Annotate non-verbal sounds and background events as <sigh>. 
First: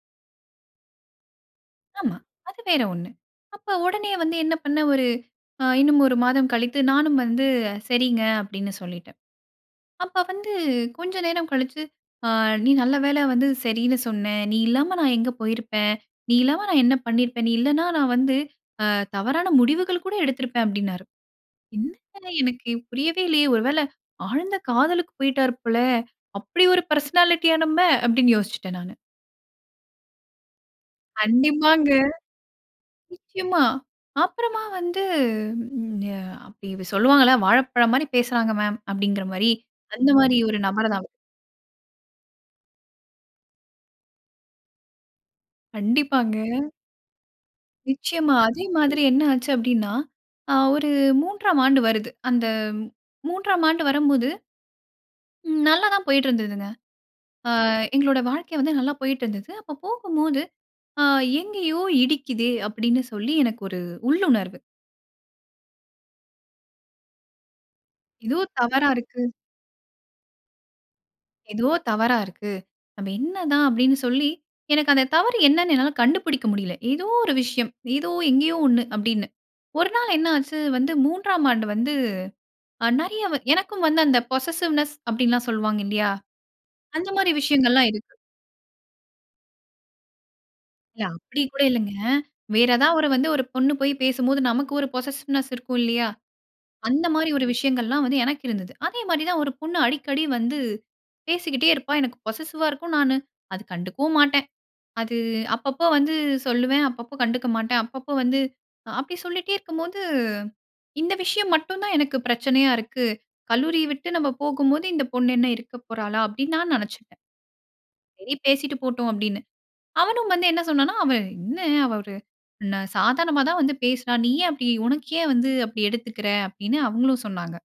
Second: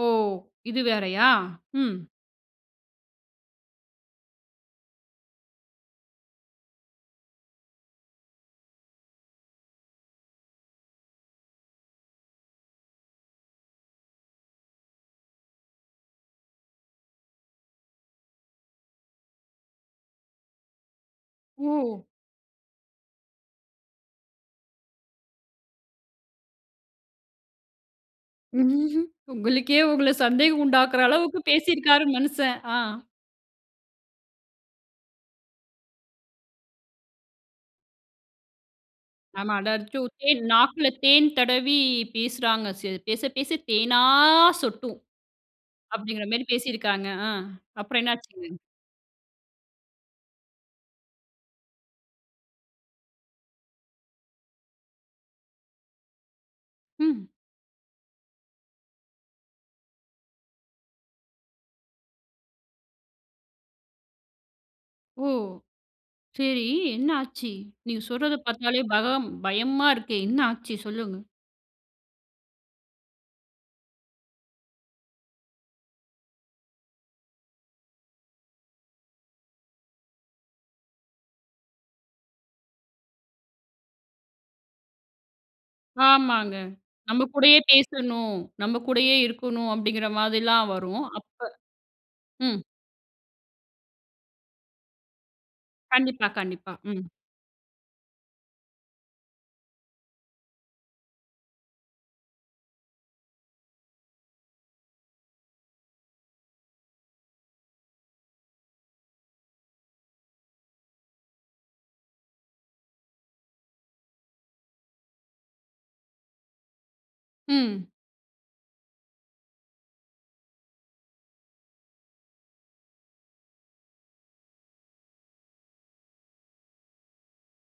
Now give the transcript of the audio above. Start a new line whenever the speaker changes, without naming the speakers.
ஓ! இது வேறையா? ம்.
ஆமா. அது வேற ஒண்ணு. அப்போ உடனே வந்து என்ன பண்ணேன்? ஒரு அ இன்னும் ஒரு மாதம் கழித்து, நானும் வந்து சரிங்க. அப்படின்னு சொல்லிட்டேன். அப்ப வந்து கொஞ்சம் நேரம் கழிச்சு, அ "நீ நல்ல வேள வந்து சரின்னு சொன்னேன். நீ இல்லாம நான் எங்க போயிருப்பேன்? நீ இல்லாம நான் என்ன பண்ணியிருப்பேன்? நீ இல்லன்னா, நான் வந்து அ தவறான முடிவுகள் கூட எடுத்திருப்பேன்" அப்படின்னாரு.
ஓ!
"என்ன எனக்கு புரியவே இல்லையே, ஒரு வேள ஆழ்ந்த காதலுக்கு போய்ட்டாரு போல. அப்படி ஒரு பெர்சனாலிட்டியா நம்ம!" அப்படின்னு யோசிச்சுட்டேன் நானு.
<chuckles> உங்களுக்கே உங்கள சந்தேகம் உண்டாக்குற அளவுக்கு
கண்டிப்பாங்க.
பேசிருக்காரு, மனுசன். ஆ.
நிச்சயமா, அப்புறமா வந்து அ அப்ப இவ சொல்லுவாங்கல்ல வாழைப்பழம் மாரி பேசுறாங்க மேம். அப்படிங்கிற மாரி,
ஆமா. அடார்ச்சும்
அந்த மாரி
தேன்,
ஒரு
நாக்குல
நபர் தான் அவரு.
தேன் தடவி பேசுறாங்க சில பேச பேச தேனா சொட்டும். அப்டிங்கிற
கண்டிப்பாங்க.
மாரி பேசியிருக்காங்க. ஆ, அப்புறம் என்ன
நிச்சயமா.
ஆச்சுங்க?
அதே மாதிரி என்ன ஆச்சு அப்படின்னா, அ ஒரு 3ஆம் ஆண்டு வருது. அந்த 3ஆம் ஆண்டு வரும்போது ம். நல்லா தான் போய்ட்டு இருந்ததுங்க.
ம்.
அ எங்களோட வாழ்க்கை வந்து நல்லா போய்ட்டு இருந்தது. அப்ப போகும்போது, அ எங்கேயோ இடிக்குதே! அப்படின்னு சொல்லி எனக்கு ஒரு உள்ளுணர்வு.
ஓ! சரி என்ன ஆச்சு? நீங்க சொல்றத
எதோ
பார்த்தாலே
தவறா இருக்கு.
பகம் பயமா இருக்கே! என்ன ஆச்சு? சொல்லுங்க.
ஏதோ தவறா இருக்கு. அது என்ன தான்? அப்படின்னு சொல்லி எனக்கு அந்த தவறு என்னன்னு என்னால கண்டுபிடிக்க முடில. ஏதோ ஒரு விஷயம். ஏதோ எங்கயோ ஒண்ணு, அப்படின்னு. ஒரு நாள் என்ன ஆச்சு? வந்த 3ஆம் ஆண்டு வந்து ஆ நெறைய, எனக்கும் வந்து அந்த பொசஸிவ்னெஸ் அப்டின்ல்லாம் சொல்லுவாங்க இல்லையா?
ஆமாங்க.
அந்த
நம்ம
மாரி
கூடயே
விஷயங்கள்லாம் இருக்கு.
பேசணும். நம்ம கூடயே இருக்கணும். அப்படிங்கிற மாதிரிலாம் வரும்.
இல்ல
அப்ப
அப்படி கூட இல்லைங்க.
ம்.
வேற ஏதாவது ஒரு வந்து ஒரு பொண்ணு போய் பேசும்போது நமக்கு ஒரு பொசஸிவ்னெஸ் இருக்கும் இல்லையா?
கண்டிப்பா. கண்டிப்பா. ம்.
அந்த மாதிரி ஒரு விஷயங்கள்லாம் வந்து எனக்கு இருந்தது. அதே மாதிரி தான் ஒரு பொண்ணு அடிக்கடி வந்து பேசிக்கிட்டே இருப்பா. எனக்கு பொசஸிவா இருக்கும். நானு அத கண்டுக்கவும் மாட்டேன். அது அப்பப்போ வந்து சொல்லுவேன். அப்பப்போ கண்டுக்க மாட்டேன். அப்பப்போ வந்து அப்படி சொல்லிட்டே இருக்கும்போது, இந்த விஷயம் மட்டும் தான் எனக்கு பிரச்சனையா இருக்கு. கல்லூரிய விட்டு நம்ம போகும்போது இந்த பொண்ணு என்ன இருக்க போறாளா? அப்படின்னு நான் நினைச்சுட்டேன்.
ம்.
சரி பேசீட்டு போட்டும், அப்படின்னு. அவனும் வந்து என்ன சொன்னான்னா, "அவன் என்ன ஒரு சாதாரணமா தான் வந்து பேசுறா. நீ ஏன் அப்டி? உனக்கு ஏன் வந்து அப்டி எடுத்துக்கற?" அப்படின்னு அவங்களும் சொன்னாங்க.